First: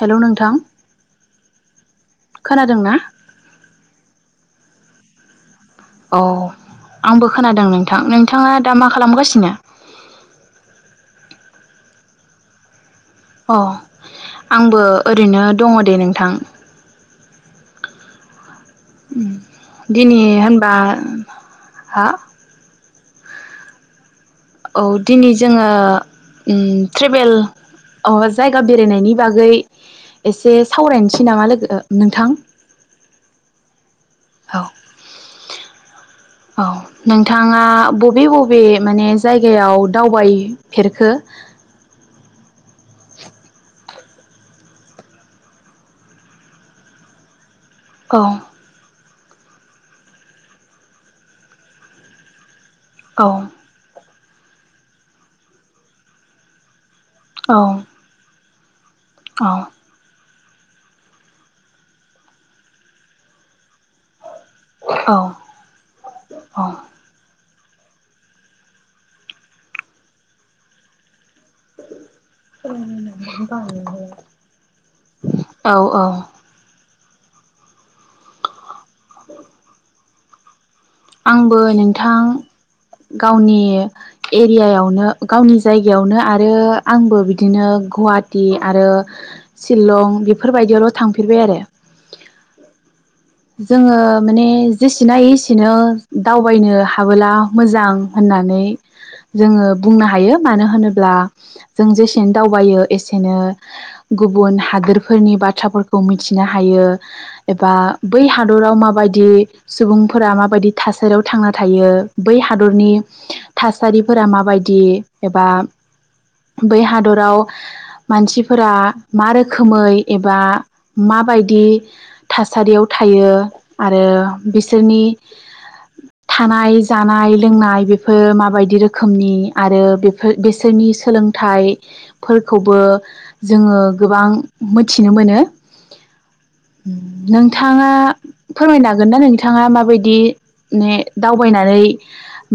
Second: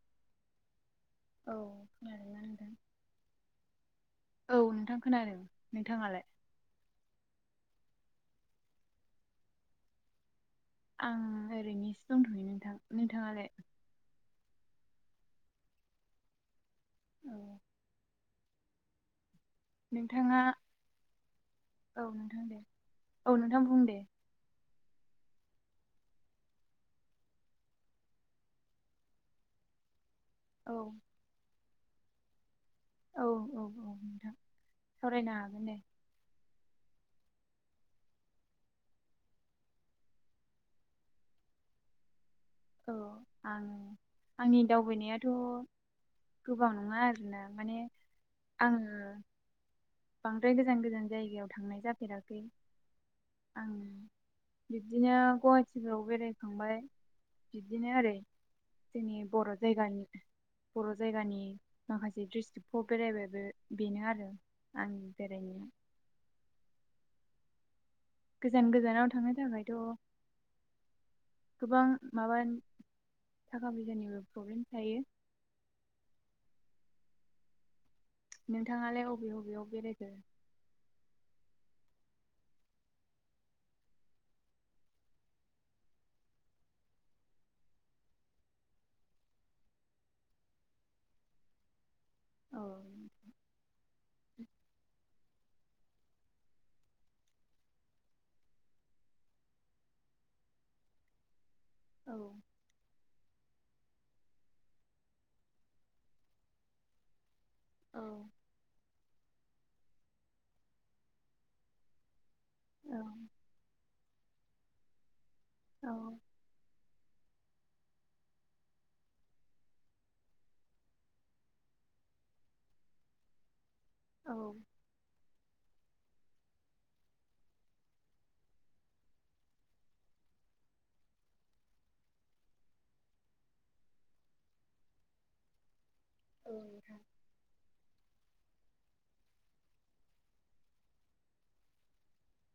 Hello नोंथां। औ खोनादों ना? नोंथां खोनादों। औ नोंथाङालाय? आंबो खोनादों नोंथां नोंथाङा दा मा खालामगासिनो? आं ओरैनोसो दंथयो नोंथां। नोंथाङालाय? अ आंबो ओरैनो दङ दे नोंथां। ओं उम नोंथाङा औ हा नोंथां दे औ नोंथां बुंदे। औ दिनै जोङो उम ट्रेभेल अ जायगा बेरायनायनि बागै एसे औ सावरायनोसै नामा लोगो नोंथां? औ औ औ नोंथां औ सावरायनो हागोन दे। औ नोंथाङा बबे बबे माने जायगायाव दावबायफेरखो? औ आं आंनि दावबायनायाथ' गोबाव नङा आरोना माने औ आङो बांद्राय गोजान गोजान जायगायाव थांनाय जाफेराखै। औ आं बिब्दिनो गुवाहाटिफ्राव बेरायखांबाय औ बिदिनो ओरै जोंनि औ बर' जायगानि बर' जायगानि माखासे डिस्ट्रिकखौ बेरायबाय बेनो आरो। आंनि बेरायनाय अ गोजान गोजानाव थांनो थाखायथ' गोबां माबा थाखा फैसानिबो प्रब्लेम थायो। औ औ। नोंथाङालाय अबे अबेयाव बेरायखो? आंबो नोंथां गावनि एरियायावनो गावनि जायगायावनो आरो आंबो बिदिनो गुवाहाटि आरो शिलं बेफोरबायदियावल' थांफेरबाय आरो। औ जोङो माने जेसेनो हायो एसेनो दावबायनो हाबोला मोजां होननानै जोङो बुंनो हायो मानो होनोब्ला जों औ जेसेनो दावबायो एसेनो गुबुन हादोरफोरनि बाथ्राफोरखौ मिथिनो हायो। एबा औ बै हादराव माबायदि सुबुंफोरा माबायदि थासारियाव थांना थायो? बै हादरनि थासारिफोरा माबायदि एबा औ बै हादराव मानसिफोरा मा रोखोमै एबा माबायदि थासारियाव थायो आरो औ बिसोरनि थानाय जानाय लोंनाय बेफोर माबायदि रोखोमनि आरो बे बेसोरनि सोलोंथाइ फोरखौबो जोङो गोबां मिथिनो मोनो। औ नोंथां नोंथाङा फोरमायनो हागोन ना नोंथाङा मा बायदि माने दावबायनानै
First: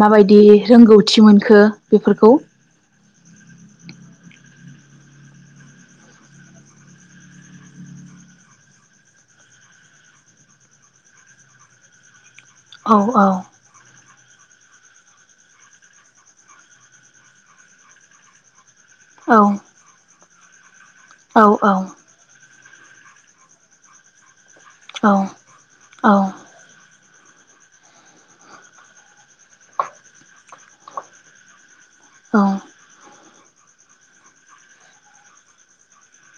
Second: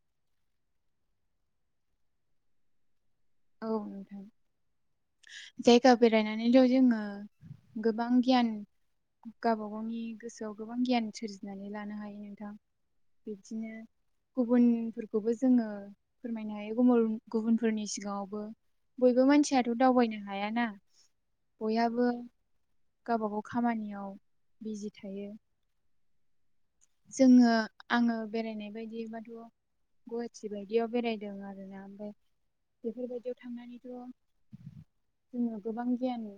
मा बायदि रोंगौथि मोनखो बेफोरखौ औ नोंथां जायगा बेरायनानैल' जोङो गोबां गियान गाबा गावनि गोसोआव गोबां गियान सोरजिनानै लानो हायो नोंथां। औ औ बिदिनो गुबुनफोरखौबो जोङो फोरमायनो हायो गुबु गुबुनफोरनि सिगाङावबो बयबो औ मानसियाथ' दावबायनो हायाना औ औ बयहाबो गावबा गाव खामानियाव बिजि औ थायो औ जोङो आङो बेरायनाय बायदिबाथ' गुवाहाटि बायदियाव बेरायदों आरोना ओमफ्राय औ बेफोरबायदियाव थांनानैथ' जोङो गोबां गियान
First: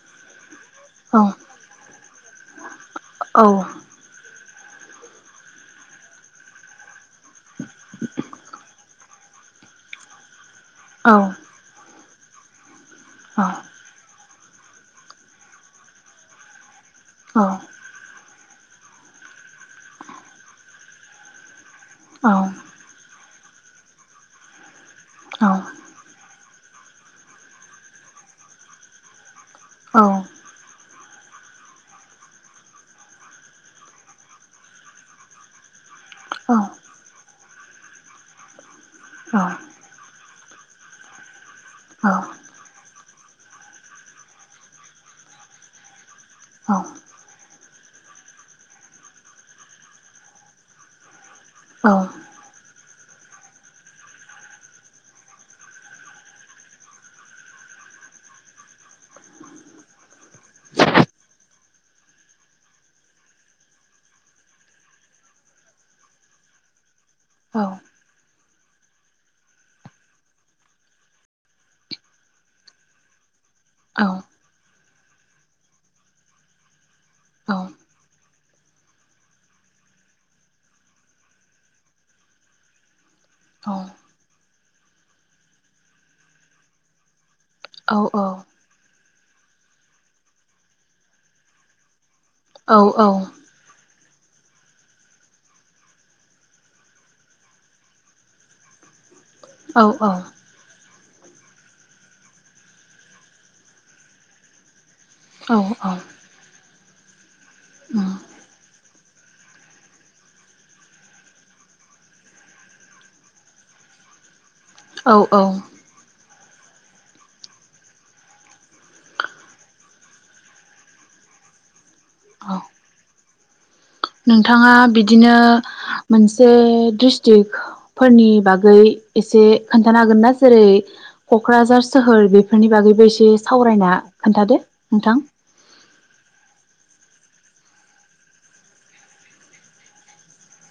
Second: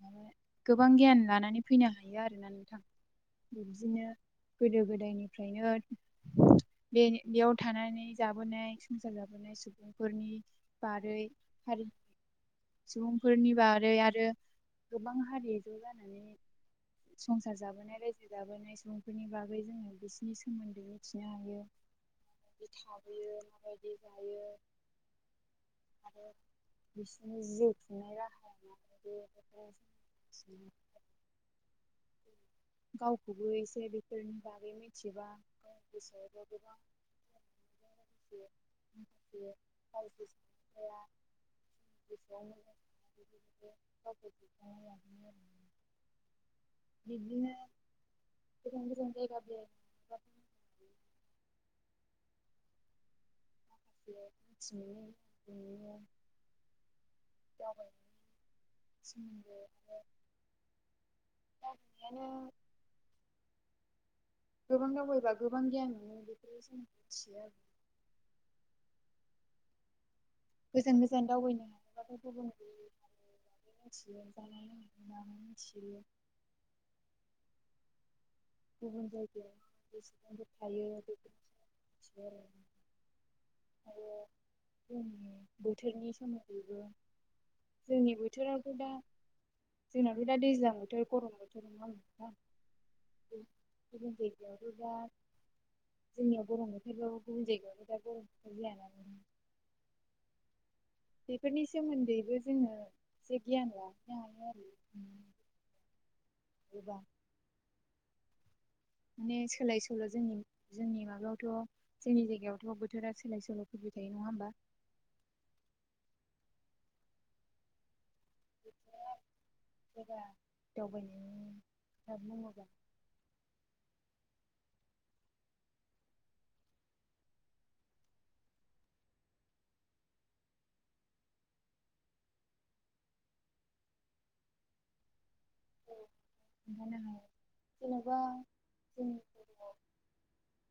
माने गोबां गियान लानानै फैनो हायो आरोना नोंथां बिब्दिनो गोदो गोदायनिफ्रायनो बे बेयाव थानानै जाबोनाय हासार लाबोनाय सुबुंफोरनि बारै हारि सुबुंफोरनि बारै आरो गोबां हारि ज' जानानै संसार जाबोनाय रायजो जाबोनाय सुबुंफोरनि बागै जोङो बिसोरनि सोमोन्दै मिथिनो हायो। औ बिदि थायो मा बायदि जायो औ आरो बिसोरनि जिउ खुंनाय राहाया मा बायदि बेफोर औ [inaudible] गावखौबो एसे बेफोरनि बागै मिथिबा गावनि गोसोआवबो गोबां [inaudible] औ औ दखानिफ्राय लाबोयो आरो ना औ बिदिनो गोजान गोजान जायगा बेरायनो माखासे औ [unintelligible] माखासे मिथियो बिदिनो जावाय सिगांग्रो माने रावबो गैयानो गोबां दावबायबा गोबां गियान मोनो बेखौ जों मिथियो आरो गोजान गोजान दावबायनो हायोबाथाय गुबुन गुबननि बागै मिथियो। संनानै जानानै मिथियो। औ गुबुन जायगायाव जेसेबांफोर थायो बे मिथियो आरो आरो जोंनि बोथोरनि सोमोन्दैबो जोंनि बोथोरावथ' दा जोंनाथ' दा दैज्लां बोथोर गरम बोथोर नङा होनबा? औ औ ज गयावबा [unintelligible] जोंनियाव गरम बोथोरबाबो गुबुन जायगायाव दा गरम बोथोर जायाना। औ औ बेफोरनि सोमोन्दैबो जोङो एसे गियान लाखिनो हायो आरो औ औ एबा [unintelligible] माने सोलाय सोल' जोंनि जोंनि माबायावथ' जोंनि जायगायावथ' बोथोरा सोलाय सोल' फैबाय थायो नङा होमबा? औ औ [unintelligible] दावबायनायनि खोथा बुङोब्ला नोंथाङा बिदिनो मोनसे डिस्ट्रिक फोरनि बागै एसे खोन्थानो हागोन ना जेरै क'क्राझार सोहोर बेफोरनि बागैबो एसे सावरायना खोन्थादो नोंथां। औ खोनथानो हायो जेनेबा जोंनि [unintelligible]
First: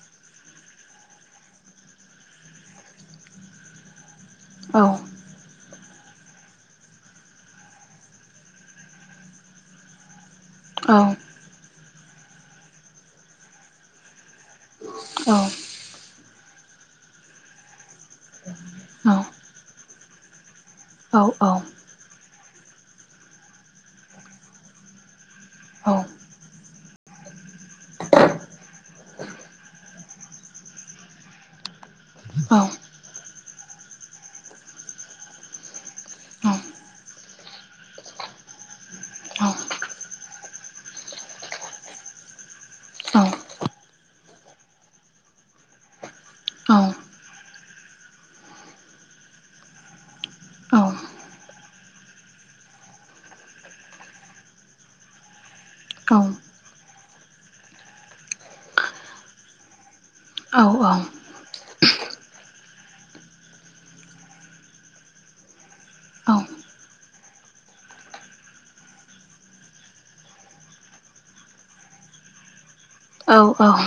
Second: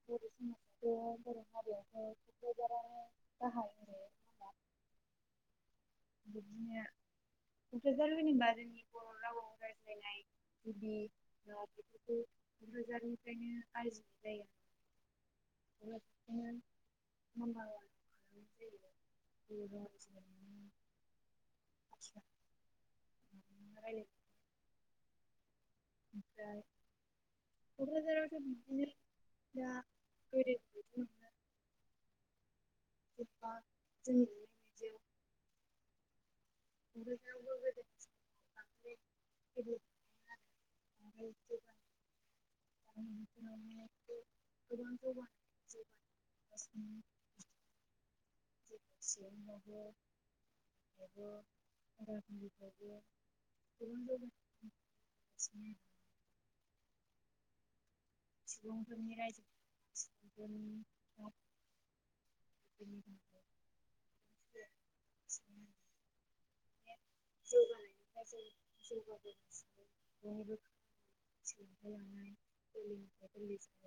बर' समाजखौ बर' हारियाबो [unintelligible] औ बिब्दिनो क'क्राझार होनबा जोंनि बर' रावआव रायज्लायनाय गुदि औ [unintelligible] बेफोरखौ क'क्राझारनिफ्रायनो आरजिनाय जायो औ [unintelligible] औ [unintelligible] औ औ [unintelligible] औ ओमफ्राय कक्राझारावथ' बिब्दिनो दा [unintelligible] औ [unintelligible] [unintelligible] बांद्राय डेभेलप नङामोन आरो ओमफ्राय जौगानाय गोबां बिथिङावहाय जौगानाय [unintelligible] [unintelligible] [unintelligible] गोबां जौगागासिनो सुबुंफोरनि रायजो सुबुं [unintelligible] उ [inaudible] जौगानायनिफ्राय जों जौगाबोनसि [unintelligible] सोलोंथाय लानाय औ औ औ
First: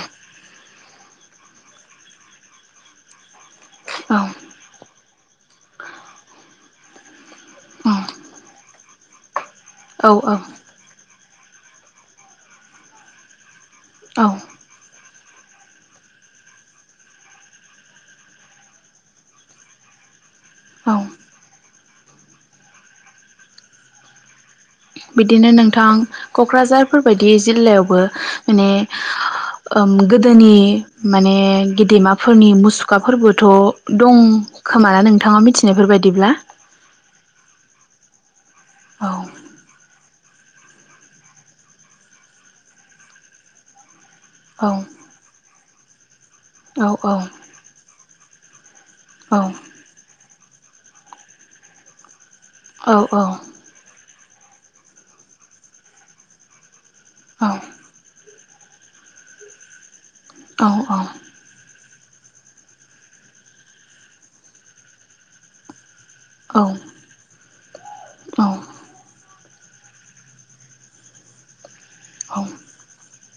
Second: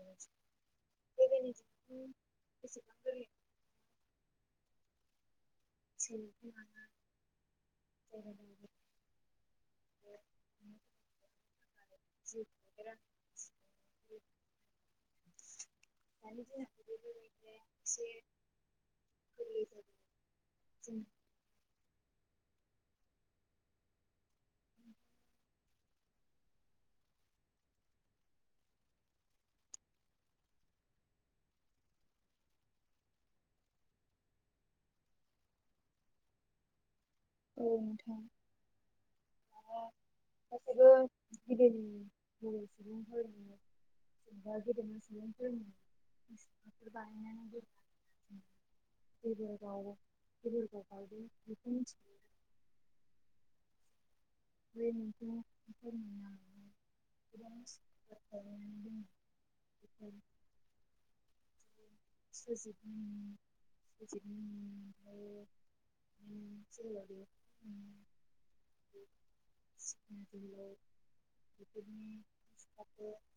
[unintelligible] [unintelligible] औ सोलोंथाय लानाय [unintelligible] औ औ [unintelligible] [unintelligible] गोरलै जायो औ जों बिदिनो नोंथां क'क्राझारफोरबायायदि जिल्लायावबो माने ओम गोदोनि माने गेदेमाफोरनि मुसुखाफोरबोथ' दं खोमा ना नोंथाङा मिथिनायफोर बायदिब्ला औ नोंथां औ [unintelligible] [inaudible] गेदेमा औ सुबुंफोरनि औ मुसुखाफोर बानायनानै औ दोननाय [unintelligible] औ औ बे मोनसे मोन [unintelligible] औ [unintelligible] औ औ [unintelligible] औ [unintelligible] [unintelligible]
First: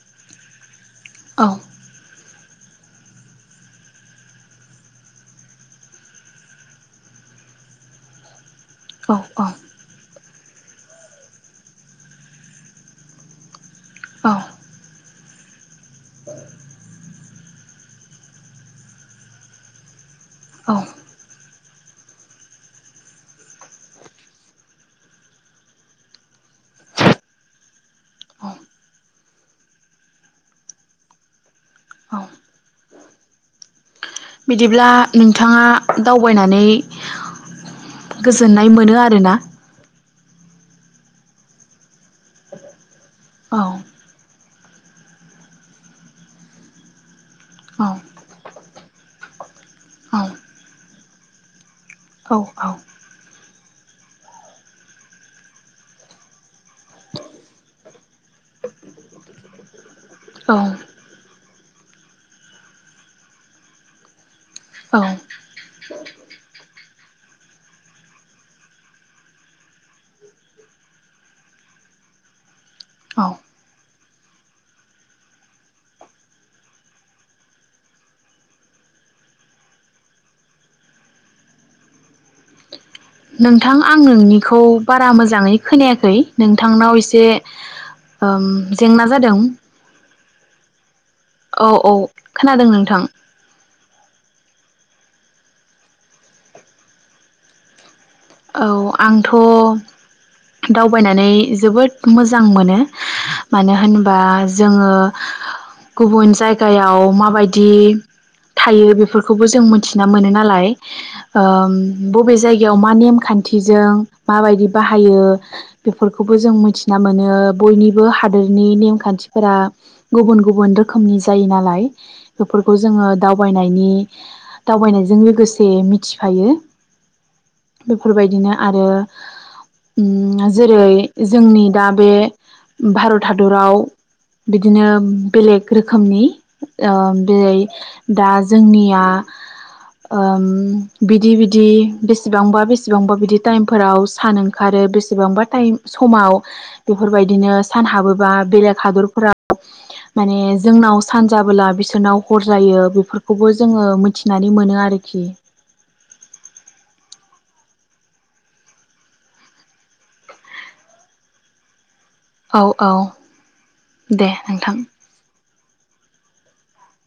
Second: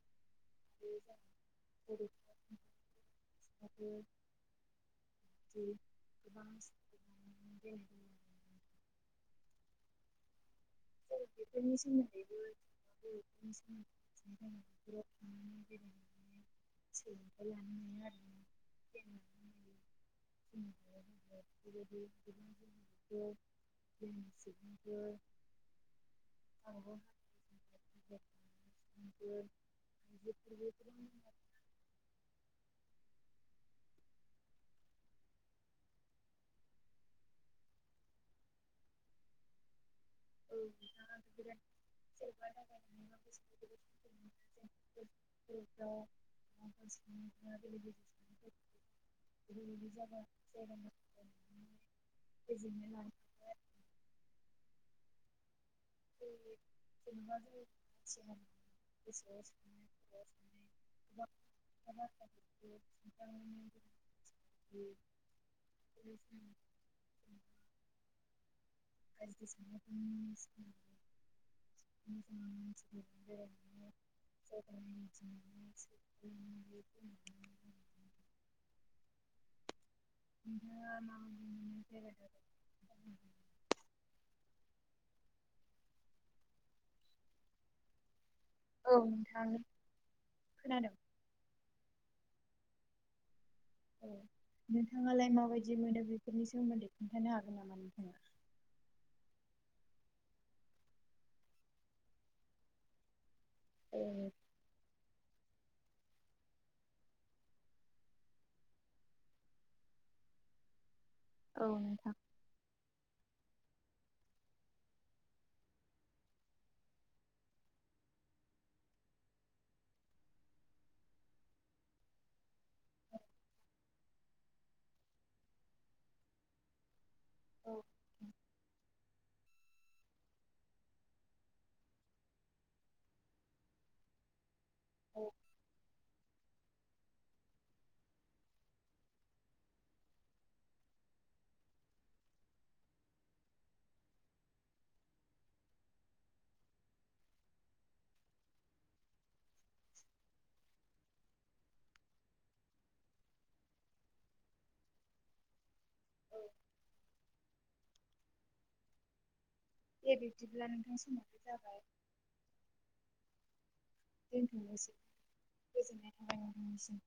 [unintelligible] आरो [unintelligible] औ औ ज बेफोरनि सोमोन्दैबोफोरनि थांनानै [unintelligible] [unintelligible] औ [unintelligible] [unintelligible] औ [unintelligible] औ बिदिब्ला नोंथाङा दावबायनानै गोजोननाय मोनो आरोना [unintelligible] औ औ [unintelligible] औ [unintelligible] औ [unintelligible] औ [unintelligible] [unintelligible] [unintelligible] औ [unintelligible] [unintelligible] [unintelligible] नोंथां आं नोंनिखौ बारा मोजाङै खोनायाखै नोंथांनाव एसे ओम औ जेंना जादों नोंथां खोनादों औ औ खोनादों नोंथां औ नोंथाङालाय माबायदि मोनो बेफोरनि सोमोन्दै खोन्थानो हागोन नामा नोंथाङा? अ' आंथ' दावबायनानै जोबोद मोजां मोनो। मानो होनबा जोङो गुबुन जायगायाव माबायदि थायो बेफोरखौबो जों मोनथिना मोनो नालाय औ ओम नोंथां। बबे जायगायाव मा नेमखान्थिजों माबायदि बाहायो बेफोरखौबो जों मोनथिना मोनो बयनिबो हादोरनि नेमखान्थिफोरा गुबुन गुबुन रोखोमनि जायो नालाय बेफोरखौ जोङो दावबायनायनि दावबायनायजों लोगोसे मिथिफायो औ बेफोरबायदिनो आरो उम ना जेरै जोंनि दा बे भारत हादराव बिदिनो औ बेलेग रो खोमनि ओ दोरै दा जोंनिया ओम बिदि बिदि बेसेबांबा बे सेबांबा बिदि टाइमफोराव सान ओंखारो बेसेबांबा टाइम समाव बेफोरबायदिनो सान हाबोबा बेलेग हादरफोराव माने जोंनाव सान जाबोला बिसोरनाव हर जायो बेफोरखौबो जोङो मिथिनानै मोनो आरोखि औ दे बिब्दिब्ला नोंथां समावबो जाबाय औ औ दे नोंथां दोनथ'नोसै गोजोननाय थाबाय नोंथांनिसिम